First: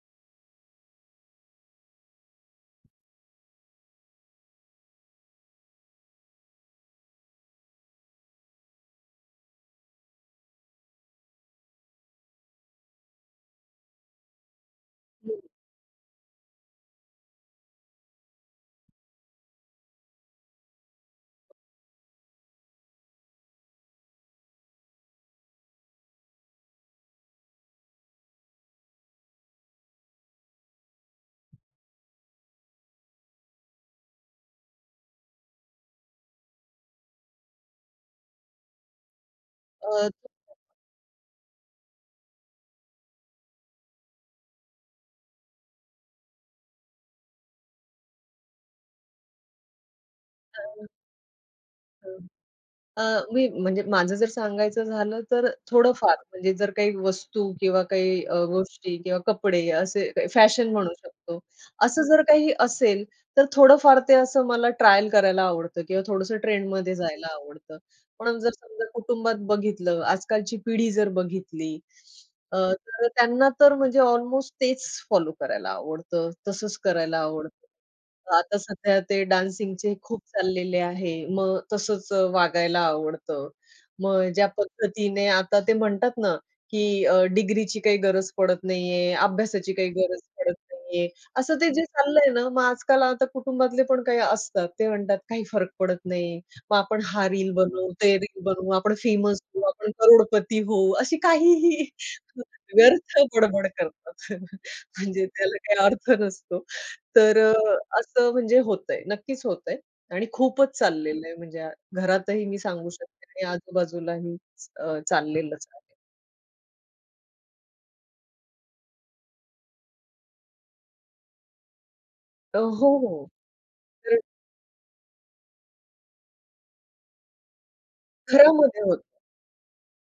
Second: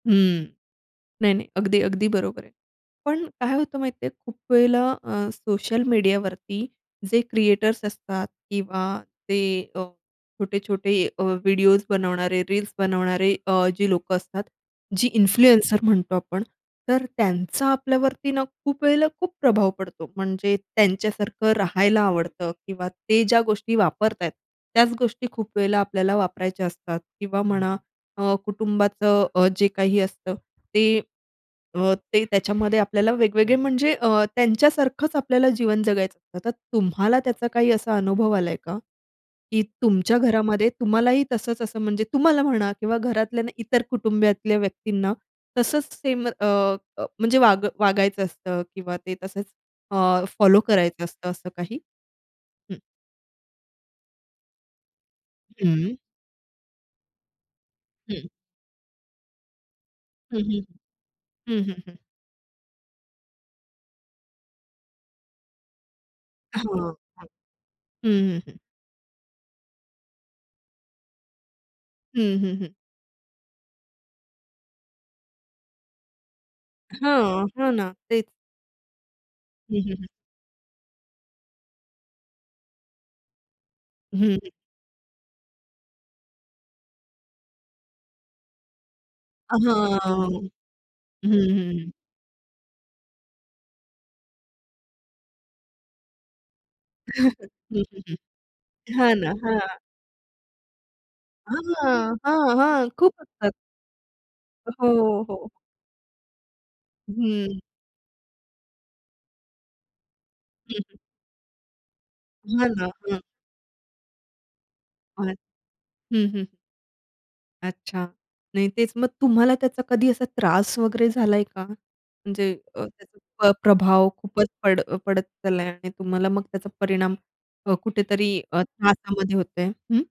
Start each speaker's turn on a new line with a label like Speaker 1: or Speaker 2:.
Speaker 1: हं, नाही, नाही, अगदी, अगदी बरोबर आहे. पण काय होतं माहिती आहे, खूप वेळेला अ, सोशल मीडियावरती जे क्रिएटर्स असतात किंवा ते अ, छोटे-छोटे अ, व्हिडिओस बनवणारे, रील्स बनवणारे अ, जी अ, लोकं असतात, जी
Speaker 2: हं.
Speaker 1: इन्फ्लुएन्सर म्हणतो आपण, तर त्यांचा आपल्यावरती ना खूप वेळेला खूप प्रभाव पडतो, म्हणजे त्यांच्यासारखं राहायला आवडतं किंवा ते ज्या गोष्टी वापरत आहेत, त्याच गोष्टी खूप वेळेला आपल्याला वापरायच्या असतात किंवा म्हणा अ, कुटुंबाचं अ, जे काही असतं, ते अ, ते त्याच्यामध्ये आपल्याला वेगवेगळे म्हणजे अ, त्यांच्यासारखंच आपल्याला जीवन जगायचं. आता तुम्हाला त्याचा काही असा अनुभव आलाय का, की
Speaker 2: अ,
Speaker 1: तुमच्या
Speaker 2: [unintelligible]
Speaker 1: घरामध्ये तुम्हालाही तसंच असं म्हणजे तुम्हाला म्हणा किंवा घरातल्या इतर कुटुंबातल्या व्यक्तींना तसंच सेम अ, अ, म्हणजे वाग वागायचं असतं किंवा ते तसंच अ, फॉलो
Speaker 2: अ.
Speaker 1: करायचं असतं असं काही?
Speaker 2: हं.
Speaker 1: हं.
Speaker 2: अ, मी म्हणजे माझं जर सांगायचं झालं तर अ,
Speaker 1: हं.
Speaker 2: थोडंफार म्हणजे जर काही वस्तू किंवा काही
Speaker 1: हं.
Speaker 2: अ, गोष्टी किंवा कपडे असे काही
Speaker 1: हं, हं.
Speaker 2: फॅशन म्हणू शकतो,
Speaker 1: हं, हं, हं.
Speaker 2: असं जर काही असेल तर थोडंफार ते असं मला ट्रायल करायला आवडतं किंवा थोडंसं
Speaker 1: हां,
Speaker 2: ट्रेंडमध्ये
Speaker 1: हां.
Speaker 2: जायला आवडतं,
Speaker 1: हं,
Speaker 2: पण
Speaker 1: हं,
Speaker 2: जर
Speaker 1: हं.
Speaker 2: समजा कुटुंबात बघितलं आजकालची पिढी जर बघितली.
Speaker 1: हं, हं,
Speaker 2: अ,
Speaker 1: हं.
Speaker 2: तर त्यांना अ, तर म्हणजे अल्मोस्ट तेच फॉलो करायला आवडतं, तसंच करायला
Speaker 1: हां,
Speaker 2: आवडतं.
Speaker 1: हां ना, तेच.
Speaker 2: आता सध्या ते
Speaker 1: हं, हं,
Speaker 2: डान्सिंगचे
Speaker 1: हं.
Speaker 2: खूप चाललेले आहे, मग तसंच वागायला आवडतं.
Speaker 1: हं,
Speaker 2: मग ज्या
Speaker 1: हं.
Speaker 2: पद्धतीने आता ते म्हणतात ना की अ, डिग्रीची काही गरज पडत नाहीये,
Speaker 1: अ,
Speaker 2: अभ्यासाची काही गरज
Speaker 1: हां.
Speaker 2: पडत नाहीये,
Speaker 1: हं,
Speaker 2: असं ते जे
Speaker 1: हं.
Speaker 2: चाललंय ना मग आजकाल आता कुटुंबातले पण काही असतात. ते म्हणतात काही फरक पडत नाही, मग आपण हा रील
Speaker 1: हं, हं,
Speaker 2: बनवू, ते
Speaker 1: हं.
Speaker 2: रील बनवू, आपण
Speaker 1: हां ना,
Speaker 2: फेमस होऊ,
Speaker 1: हां.
Speaker 2: आपण करोडपती होऊ अशी काहीही
Speaker 1: हां, हां, हां, खूप
Speaker 2: व्यर्थ
Speaker 1: असतात.
Speaker 2: बडबड करतात
Speaker 1: हो,
Speaker 2: म्हणजे
Speaker 1: हो.
Speaker 2: त्याला काही अर्थ नसतो. तर अ,
Speaker 1: हं.
Speaker 2: असं म्हणजे होतंय. नक्कीच होतंय आणि खूपच
Speaker 1: हं.
Speaker 2: चाललेलं आहे म्हणजे घरातही मी
Speaker 1: हां,
Speaker 2: सांगू
Speaker 1: हां, हां.
Speaker 2: शकते आणि आजूबाजूलाही अ,
Speaker 1: [unintelligible]
Speaker 2: चाललेलंच आहे.
Speaker 1: हं, हं. अच्छा, नाही तेच मग तुम्हाला त्याचा कधी असा त्रास वगैरे झालाय का, म्हणजे
Speaker 2: अ,
Speaker 1: अ,
Speaker 2: हो,
Speaker 1: त्याचा
Speaker 2: हो.
Speaker 1: प्र प्रभाव
Speaker 2: तर
Speaker 1: खूपच पड अ, ...पडत चाललाय आणि तुम्हाला मग त्याचा परिणाम अ, कुठेतरी अ,
Speaker 2: घरामध्ये होत.
Speaker 1: त्रासामध्ये होत आहे, हं?